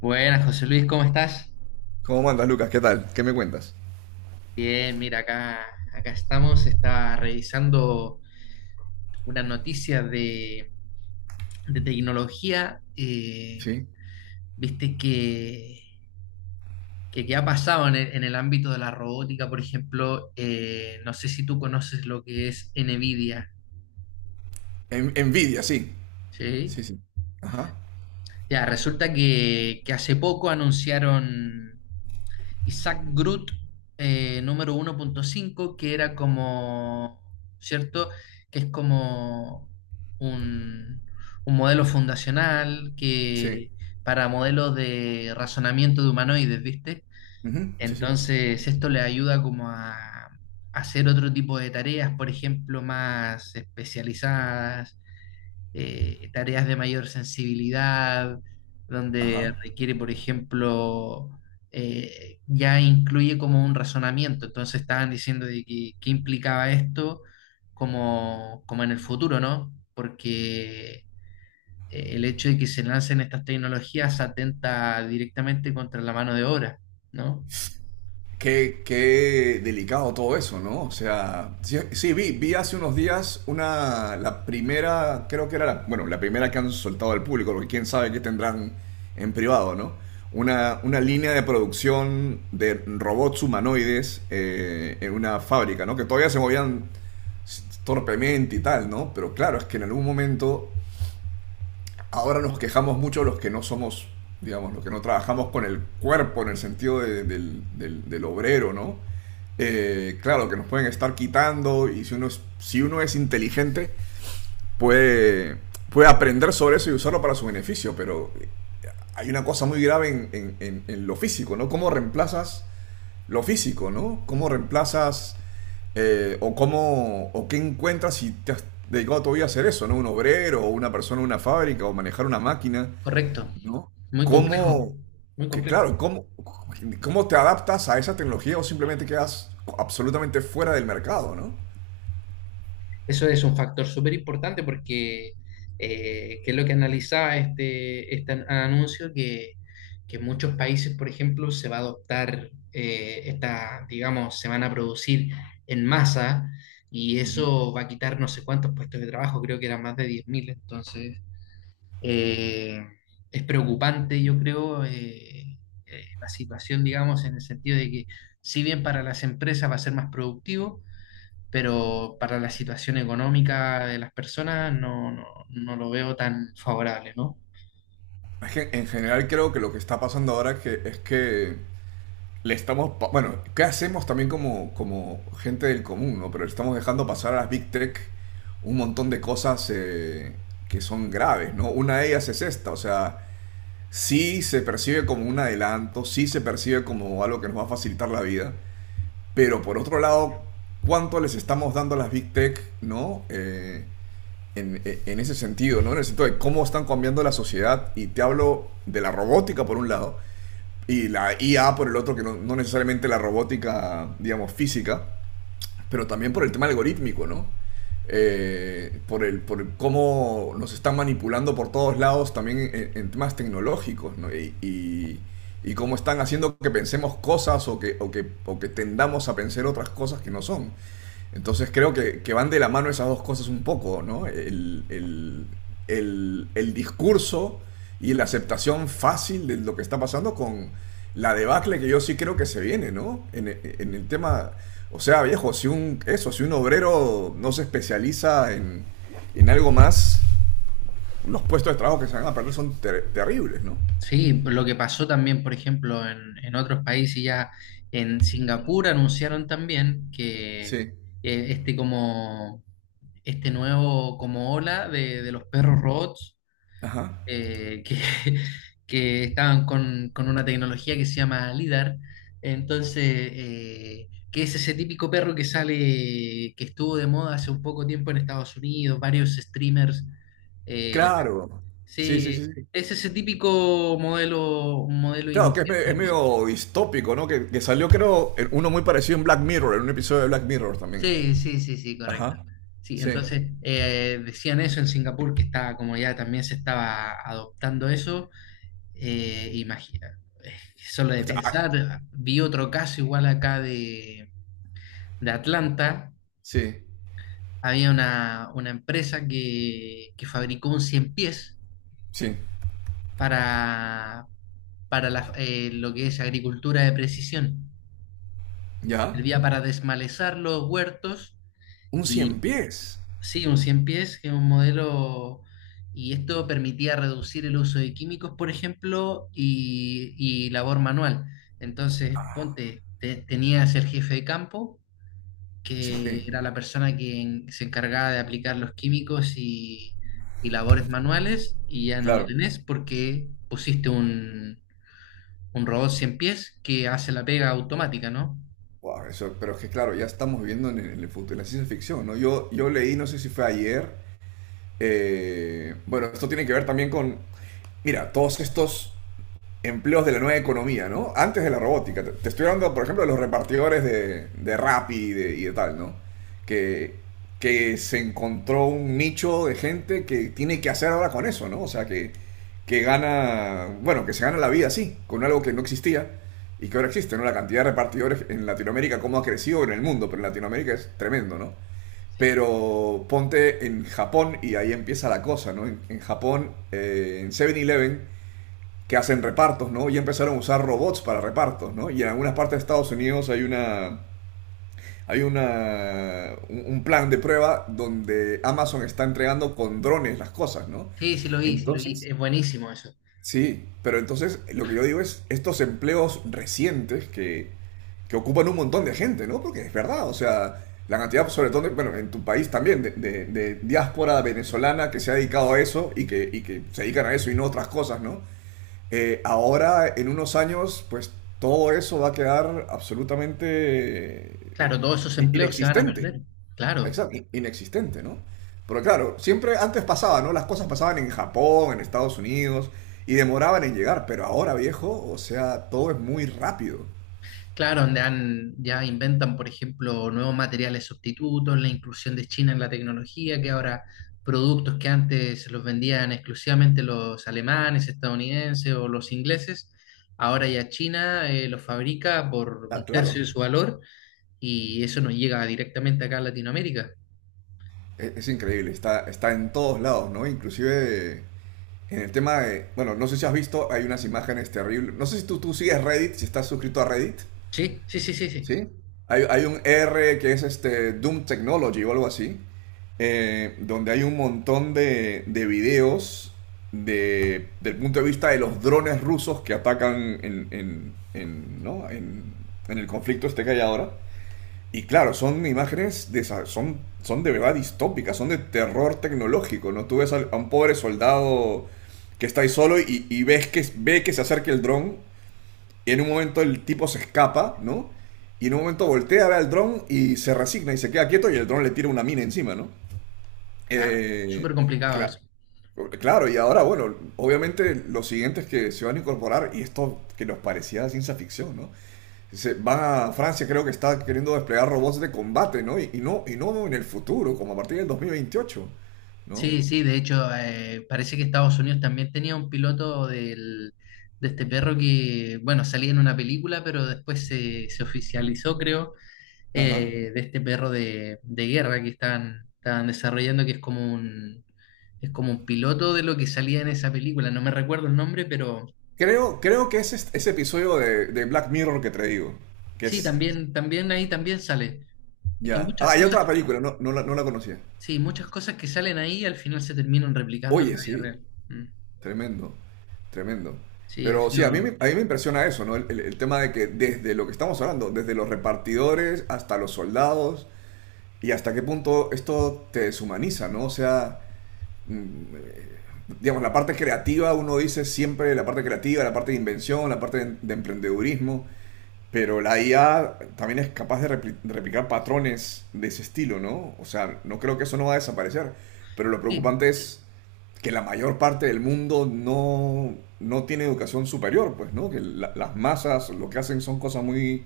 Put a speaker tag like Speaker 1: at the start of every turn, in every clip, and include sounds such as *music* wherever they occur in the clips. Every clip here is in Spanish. Speaker 1: Buenas, José Luis, ¿cómo estás?
Speaker 2: ¿Cómo mandas, Lucas? ¿Qué tal? ¿Qué me cuentas?
Speaker 1: Bien, mira, acá, acá estamos. Estaba revisando una noticia de tecnología. eh,
Speaker 2: Sí.
Speaker 1: viste que, que, que ha pasado en el ámbito de la robótica, por ejemplo. No sé si tú conoces lo que es NVIDIA,
Speaker 2: Envidia, sí.
Speaker 1: ¿sí?
Speaker 2: Sí, sí. Ajá.
Speaker 1: Ya, resulta que hace poco anunciaron. Isaac Groot número 1.5, que era como, ¿cierto? Que es como un, un modelo fundacional
Speaker 2: Sí.
Speaker 1: que para modelos de razonamiento de humanoides, ¿viste?
Speaker 2: Ujú, sí, sí.
Speaker 1: Entonces, esto le ayuda como a hacer otro tipo de tareas, por ejemplo, más especializadas, tareas de mayor sensibilidad, donde
Speaker 2: Ajá.
Speaker 1: requiere, por ejemplo, ya incluye como un razonamiento. Entonces estaban diciendo de que, qué implicaba esto como, como en el futuro, ¿no? Porque el hecho de que se lancen estas tecnologías atenta directamente contra la mano de obra, ¿no?
Speaker 2: Qué, qué delicado todo eso, ¿no? O sea, sí, sí, vi hace unos días una, la primera, creo que era la, bueno, la primera que han soltado al público, porque quién sabe qué tendrán en privado, ¿no? Una línea de producción de robots humanoides en una fábrica, ¿no? Que todavía se movían torpemente y tal, ¿no? Pero claro, es que en algún momento ahora nos quejamos mucho los que no somos, digamos, los que no trabajamos con el cuerpo en el sentido del obrero, ¿no? Claro, que nos pueden estar quitando y si uno es, si uno es inteligente puede, puede aprender sobre eso y usarlo para su beneficio, pero hay una cosa muy grave en lo físico, ¿no? ¿Cómo reemplazas lo físico, ¿no? ¿Cómo reemplazas o cómo o qué encuentras si te has dedicado todavía a hacer eso, ¿no? Un obrero o una persona en una fábrica o manejar una máquina.
Speaker 1: Correcto.
Speaker 2: ¿No?
Speaker 1: Muy complejo,
Speaker 2: ¿Cómo,
Speaker 1: muy
Speaker 2: que
Speaker 1: complejo.
Speaker 2: claro, cómo, cómo te adaptas a esa tecnología o simplemente quedas absolutamente fuera del mercado, ¿no?
Speaker 1: Eso es un factor súper importante porque, que es lo que analizaba este, anuncio, que en muchos países, por ejemplo, se va a adoptar esta, digamos, se van a producir en masa y
Speaker 2: Ujú.
Speaker 1: eso va a quitar no sé cuántos puestos de trabajo, creo que eran más de 10.000. Eh, es preocupante, yo creo, la situación, digamos, en el sentido de que si bien para las empresas va a ser más productivo, pero para la situación económica de las personas no, no, no lo veo tan favorable, ¿no?
Speaker 2: Es que en general creo que lo que está pasando ahora es es que le estamos, bueno, ¿qué hacemos también como, como gente del común, ¿no? Pero le estamos dejando pasar a las Big Tech un montón de cosas que son graves, ¿no? Una de ellas es esta, o sea, sí se percibe como un adelanto, sí se percibe como algo que nos va a facilitar la vida, pero por otro lado, ¿cuánto les estamos dando a las Big Tech, ¿no? En ese sentido, ¿no? En el sentido de cómo están cambiando la sociedad. Y te hablo de la robótica por un lado y la IA por el otro, que no, no necesariamente la robótica, digamos, física, pero también por el tema algorítmico, ¿no? Por el cómo nos están manipulando por todos lados también en temas tecnológicos, ¿no? Cómo están haciendo que pensemos cosas o o que tendamos a pensar otras cosas que no son. Entonces creo que van de la mano esas dos cosas un poco, ¿no? El discurso y la aceptación fácil de lo que está pasando con la debacle que yo sí creo que se viene, ¿no? En el tema, o sea, viejo, si un, eso, si un obrero no se especializa en algo más, los puestos de trabajo que se van a perder son terribles, ¿no?
Speaker 1: Sí, lo que pasó también, por ejemplo, en otros países ya, en Singapur anunciaron también que
Speaker 2: Sí.
Speaker 1: este como este nuevo como ola de los perros robots
Speaker 2: Ajá.
Speaker 1: eh, que, *laughs* que estaban con una tecnología que se llama LIDAR. Entonces, que es ese típico perro que sale, que estuvo de moda hace un poco tiempo en Estados Unidos, varios streamers. eh, les-
Speaker 2: Claro. Sí, sí, sí,
Speaker 1: sí,
Speaker 2: sí.
Speaker 1: es ese típico modelo, modelo
Speaker 2: Claro, que es,
Speaker 1: inicial
Speaker 2: es
Speaker 1: del bot.
Speaker 2: medio distópico, ¿no? Que salió, creo, uno muy parecido en Black Mirror, en un episodio de Black Mirror también.
Speaker 1: Sí, sí, sí, sí, correcto.
Speaker 2: Ajá.
Speaker 1: Sí,
Speaker 2: Sí.
Speaker 1: entonces decían eso en Singapur, que estaba como ya también se estaba adoptando eso. Imagina, solo
Speaker 2: O
Speaker 1: de
Speaker 2: sea, ah,
Speaker 1: pensar, vi otro caso igual acá de Atlanta.
Speaker 2: sí.
Speaker 1: Había una empresa que fabricó un cien pies
Speaker 2: Sí.
Speaker 1: para, para lo que es agricultura de precisión.
Speaker 2: ¿Ya?
Speaker 1: Servía para desmalezar los huertos.
Speaker 2: Un cien pies.
Speaker 1: Sí, un 100 pies, que es un modelo, y esto permitía reducir el uso de químicos, por ejemplo, y labor manual. Entonces, ponte, tenías el jefe de campo,
Speaker 2: Sí.
Speaker 1: que era la persona que se encargaba de aplicar los químicos y labores manuales, y ya no lo
Speaker 2: Claro.
Speaker 1: tenés porque pusiste un robot 100 pies que hace la pega automática, ¿no?
Speaker 2: Wow, eso, pero es que, claro, ya estamos viviendo en el futuro, en la ciencia ficción, ¿no? Yo leí, no sé si fue ayer. Bueno, esto tiene que ver también con. Mira, todos estos empleos de la nueva economía, ¿no? Antes de la robótica. Te, estoy hablando, por ejemplo, de los repartidores de Rappi y de tal, ¿no? Que, que se encontró un nicho de gente que tiene que hacer ahora con eso, ¿no? O sea, que gana, bueno, que se gana la vida así, con algo que no existía y que ahora existe, ¿no? La cantidad de repartidores en Latinoamérica, cómo ha crecido en el mundo, pero en Latinoamérica es tremendo, ¿no?
Speaker 1: Sí,
Speaker 2: Pero ponte en Japón y ahí empieza la cosa, ¿no? En Japón, en Seven eleven que hacen repartos, ¿no? Y empezaron a usar robots para repartos, ¿no? Y en algunas partes de Estados Unidos hay una un plan de prueba donde Amazon está entregando con drones las cosas, ¿no?
Speaker 1: sí, sí lo vi,
Speaker 2: Entonces,
Speaker 1: es buenísimo eso.
Speaker 2: sí, pero entonces lo que yo digo es estos empleos recientes que ocupan un montón de gente, ¿no? Porque es verdad, o sea, la cantidad, sobre todo, bueno, en tu país también, de diáspora venezolana que se ha dedicado a eso y que se dedican a eso y no a otras cosas, ¿no? Ahora, en unos años, pues todo eso va a quedar absolutamente eh,
Speaker 1: Claro, todos esos empleos se van a
Speaker 2: inexistente.
Speaker 1: perder, claro.
Speaker 2: Exacto, inexistente, ¿no? Pero claro, siempre antes pasaba, ¿no? Las cosas pasaban en Japón, en Estados Unidos, y demoraban en llegar, pero ahora, viejo, o sea, todo es muy rápido.
Speaker 1: Claro, donde han, ya inventan, por ejemplo, nuevos materiales sustitutos, la inclusión de China en la tecnología, que ahora productos que antes los vendían exclusivamente los alemanes, estadounidenses o los ingleses, ahora ya China los fabrica por
Speaker 2: Ah,
Speaker 1: un tercio de
Speaker 2: claro,
Speaker 1: su valor y eso nos llega directamente acá a Latinoamérica.
Speaker 2: es increíble, está, está en todos lados, ¿no? Inclusive en el tema de, bueno, no sé si has visto, hay unas imágenes terribles. No sé si tú, tú sigues Reddit, si estás suscrito a Reddit.
Speaker 1: Sí, sí, sí, sí, sí.
Speaker 2: ¿Sí? Hay un R que es este Doom Technology o algo así, donde hay un montón de videos del punto de vista de los drones rusos que atacan ¿no? En el conflicto este que hay ahora. Y claro, son imágenes de son, son de verdad distópicas, son de terror tecnológico, ¿no? Tú ves a un pobre soldado que está ahí solo y ves que ve que se acerca el dron y en un momento el tipo se escapa, ¿no? Y en un momento voltea a ver al dron y se resigna y se queda quieto y el dron le tira una mina encima, ¿no?
Speaker 1: Claro,
Speaker 2: Eh,
Speaker 1: súper complicado
Speaker 2: cla-
Speaker 1: eso.
Speaker 2: claro, y ahora, bueno, obviamente los siguientes que se van a incorporar, y esto que nos parecía ciencia ficción, ¿no? Se van a Francia, creo que está queriendo desplegar robots de combate, ¿no? Y no en el futuro, como a partir del 2028, ¿no?
Speaker 1: Sí, sí, de hecho, parece que Estados Unidos también tenía un piloto del, de este perro que, bueno, salía en una película, pero después se, se oficializó, creo,
Speaker 2: Ajá.
Speaker 1: de este perro de guerra que están, están desarrollando, que es como un piloto de lo que salía en esa película. No me recuerdo el nombre, pero
Speaker 2: Creo, creo que es ese episodio de Black Mirror que te digo, que
Speaker 1: sí,
Speaker 2: es
Speaker 1: también, también ahí también sale. Es que
Speaker 2: Ya.
Speaker 1: muchas
Speaker 2: Ah, hay
Speaker 1: cosas,
Speaker 2: otra película, no, no la, no la conocía.
Speaker 1: sí, muchas cosas que salen ahí al final se terminan replicando en
Speaker 2: Oye,
Speaker 1: la vida
Speaker 2: sí,
Speaker 1: real. Mm.
Speaker 2: tremendo, tremendo.
Speaker 1: Sí, ha
Speaker 2: Pero sí, a mí,
Speaker 1: sido,
Speaker 2: a mí me impresiona eso, ¿no? El tema de que desde lo que estamos hablando, desde los repartidores hasta los soldados, y hasta qué punto esto te deshumaniza, ¿no? O sea, mm, digamos, la parte creativa, uno dice siempre la parte creativa, la parte de invención, la parte de emprendedurismo, pero la IA también es capaz de de replicar patrones de ese estilo, ¿no? O sea, no creo que eso no va a desaparecer. Pero lo
Speaker 1: sí.
Speaker 2: preocupante es que la mayor parte del mundo no, no tiene educación superior, pues, ¿no? Que las masas lo que hacen son cosas muy,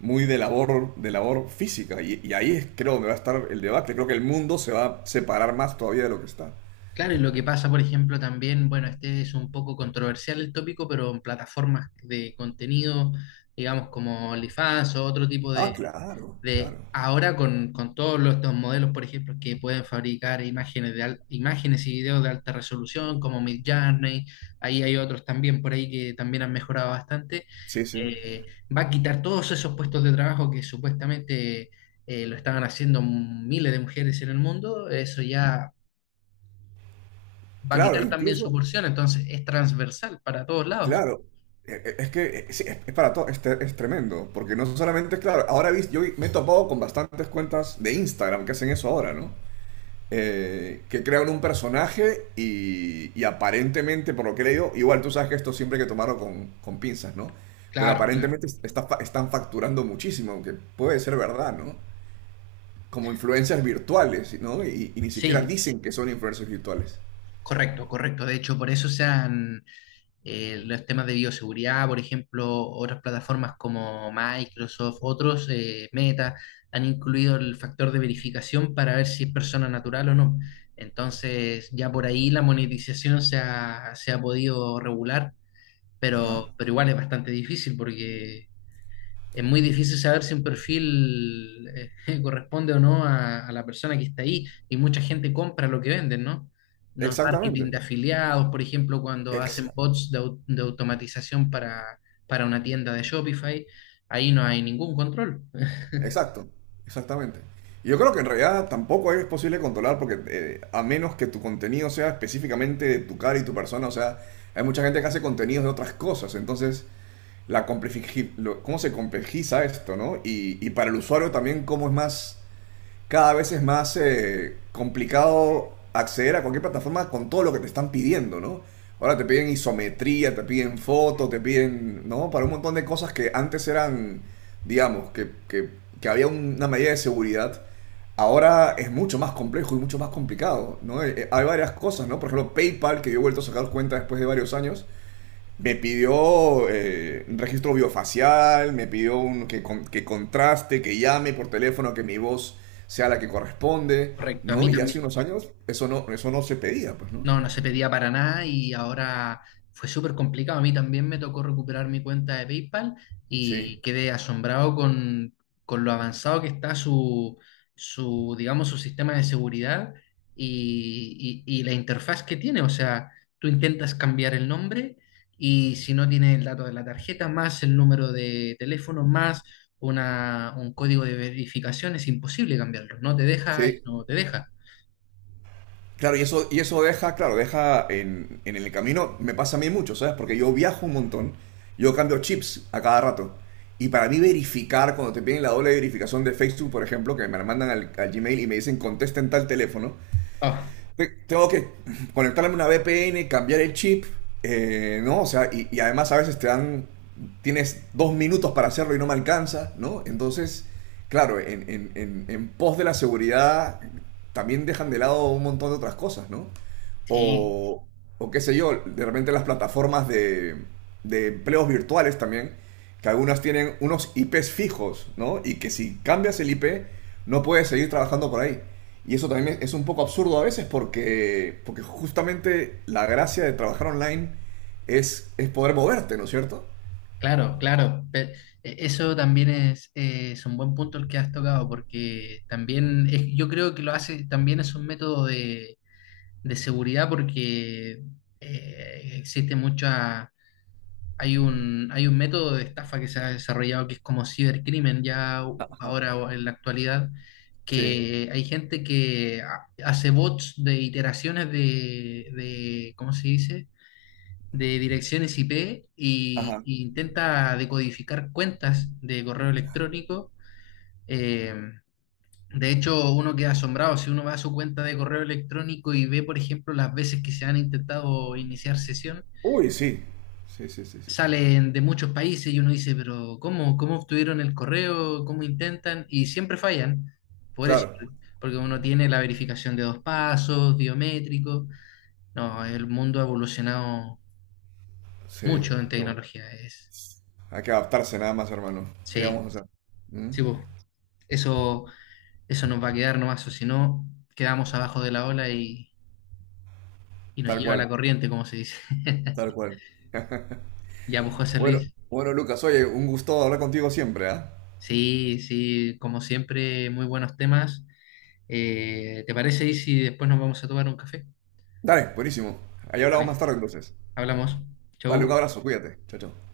Speaker 2: muy de labor física. Y ahí es, creo donde va a estar el debate. Creo que el mundo se va a separar más todavía de lo que está.
Speaker 1: Claro, y lo que pasa, por ejemplo, también, bueno, este es un poco controversial el tópico, pero en plataformas de contenido, digamos, como OnlyFans o otro tipo
Speaker 2: Ah, claro,
Speaker 1: de
Speaker 2: claro.
Speaker 1: ahora con estos modelos, por ejemplo, que pueden fabricar imágenes de imágenes y videos de alta resolución, como Midjourney, ahí hay otros también por ahí que también han mejorado bastante,
Speaker 2: Sí, sí.
Speaker 1: eh, va a quitar todos esos puestos de trabajo que supuestamente lo estaban haciendo miles de mujeres en el mundo, eso ya va a
Speaker 2: Claro,
Speaker 1: quitar también su
Speaker 2: incluso,
Speaker 1: porción, entonces es transversal para todos lados.
Speaker 2: claro, es que sí, es para todo, es, es tremendo, porque no solamente, claro, ahora yo me he topado con bastantes cuentas de Instagram que hacen eso ahora, ¿no? Que crean un personaje y aparentemente, por lo que he leído, igual tú sabes que esto siempre hay que tomarlo con pinzas, ¿no? Pero
Speaker 1: Claro, claro.
Speaker 2: aparentemente está están facturando muchísimo, aunque puede ser verdad, ¿no? Como influencias virtuales, ¿no? Y ni siquiera
Speaker 1: Sí,
Speaker 2: dicen que son influencias virtuales.
Speaker 1: correcto, correcto. De hecho, por eso se han los temas de bioseguridad, por ejemplo, otras plataformas como Microsoft, otros, Meta, han incluido el factor de verificación para ver si es persona natural o no. Entonces, ya por ahí la monetización se ha podido regular,
Speaker 2: Ajá.
Speaker 1: pero igual es bastante difícil porque es muy difícil saber si un perfil *laughs* corresponde o no a, a la persona que está ahí y mucha gente compra lo que venden, ¿no? Los marketing
Speaker 2: Exactamente.
Speaker 1: de afiliados, por ejemplo, cuando hacen
Speaker 2: Exacto.
Speaker 1: bots de, de automatización para una tienda de Shopify, ahí no hay ningún control.
Speaker 2: Exacto, exactamente. Y yo creo que en realidad tampoco es posible controlar porque a menos que tu contenido sea específicamente de tu cara y tu persona, o sea, hay mucha gente que hace contenidos de otras cosas, entonces la cómo se complejiza esto, ¿no? Y para el usuario también cómo es más cada vez es más complicado acceder a cualquier plataforma con todo lo que te están pidiendo, ¿no? Ahora te piden isometría, te piden fotos, te piden, ¿no? Para un montón de cosas que antes eran, digamos, que había una medida de seguridad. Ahora es mucho más complejo y mucho más complicado, ¿no? Hay varias cosas, ¿no? Por ejemplo, PayPal, que yo he vuelto a sacar cuenta después de varios años, me pidió un registro biofacial, me pidió un, que, que contraste, que llame por teléfono, que mi voz sea la que corresponde,
Speaker 1: Correcto, a
Speaker 2: ¿no?
Speaker 1: mí
Speaker 2: Y hace
Speaker 1: también.
Speaker 2: unos años eso no se pedía, pues, ¿no?
Speaker 1: No, no se pedía para nada y ahora fue súper complicado. A mí también me tocó recuperar mi cuenta de PayPal y
Speaker 2: Sí,
Speaker 1: quedé asombrado con lo avanzado que está su, su, digamos, su sistema de seguridad y, y la interfaz que tiene. O sea, tú intentas cambiar el nombre y si no tienes el dato de la tarjeta, más el número de teléfono, más una, un código de verificación, es imposible cambiarlo. No te deja y
Speaker 2: sí.
Speaker 1: no te deja.
Speaker 2: Claro, y eso deja, claro, deja en el camino, me pasa a mí mucho, ¿sabes? Porque yo viajo un montón, yo cambio chips a cada rato. Y para mí verificar, cuando te piden la doble verificación de Facebook, por ejemplo, que me la mandan al Gmail y me dicen contesta en tal teléfono,
Speaker 1: Ah,
Speaker 2: tengo que conectarme a una VPN, cambiar el chip, ¿no? O sea, y además a veces te dan, tienes 2 minutos para hacerlo y no me alcanza, ¿no? Entonces, claro, en pos de la seguridad también dejan de lado un montón de otras cosas, ¿no?
Speaker 1: sí.
Speaker 2: O, o qué sé yo, de repente las plataformas de empleos virtuales también que algunas tienen unos IPs fijos, ¿no? Y que si cambias el IP, no puedes seguir trabajando por ahí. Y eso también es un poco absurdo a veces porque, porque justamente la gracia de trabajar online es poder moverte, ¿no es cierto?
Speaker 1: Claro, claro. Eso también es un buen punto el que has tocado, porque también es- yo creo que lo hace, también es un método de seguridad, porque existe mucha, hay un método de estafa que se ha desarrollado que es como cibercrimen ya
Speaker 2: Ajá.
Speaker 1: ahora o en la actualidad,
Speaker 2: Sí.
Speaker 1: que hay gente que hace bots de iteraciones de ¿cómo se dice? De direcciones IP
Speaker 2: Ajá.
Speaker 1: y intenta decodificar cuentas de correo electrónico. Eh, de hecho, uno queda asombrado si uno va a su cuenta de correo electrónico y ve, por ejemplo, las veces que se han intentado iniciar sesión.
Speaker 2: Uy, sí. Sí, sí, sí, sí, sí.
Speaker 1: Salen de muchos países y uno dice, pero ¿cómo, cómo obtuvieron el correo? ¿Cómo intentan? Y siempre fallan. Por eso,
Speaker 2: Claro.
Speaker 1: porque uno tiene la verificación de 2 pasos, biométrico. No, el mundo ha evolucionado
Speaker 2: Sí.
Speaker 1: mucho en
Speaker 2: Qué bueno.
Speaker 1: tecnología. Es,
Speaker 2: Hay que adaptarse nada más, hermano. ¿Qué vamos
Speaker 1: sí.
Speaker 2: a hacer? ¿Mm?
Speaker 1: Sí, po. Eso, eso nos va a quedar nomás, o si no, quedamos abajo de la ola y nos
Speaker 2: Tal
Speaker 1: lleva la
Speaker 2: cual,
Speaker 1: corriente, como se dice.
Speaker 2: tal
Speaker 1: *laughs*
Speaker 2: cual.
Speaker 1: Ya, pues José
Speaker 2: Bueno,
Speaker 1: Luis,
Speaker 2: bueno, Lucas, oye, un gusto hablar contigo siempre, ¿ah?
Speaker 1: sí, sí, como siempre, muy buenos temas. ¿Te parece y si después nos vamos a tomar un café?
Speaker 2: Dale, buenísimo. Ahí hablamos
Speaker 1: Vale,
Speaker 2: más tarde entonces.
Speaker 1: hablamos.
Speaker 2: Vale,
Speaker 1: Chau.
Speaker 2: un abrazo, cuídate. Chao, chao.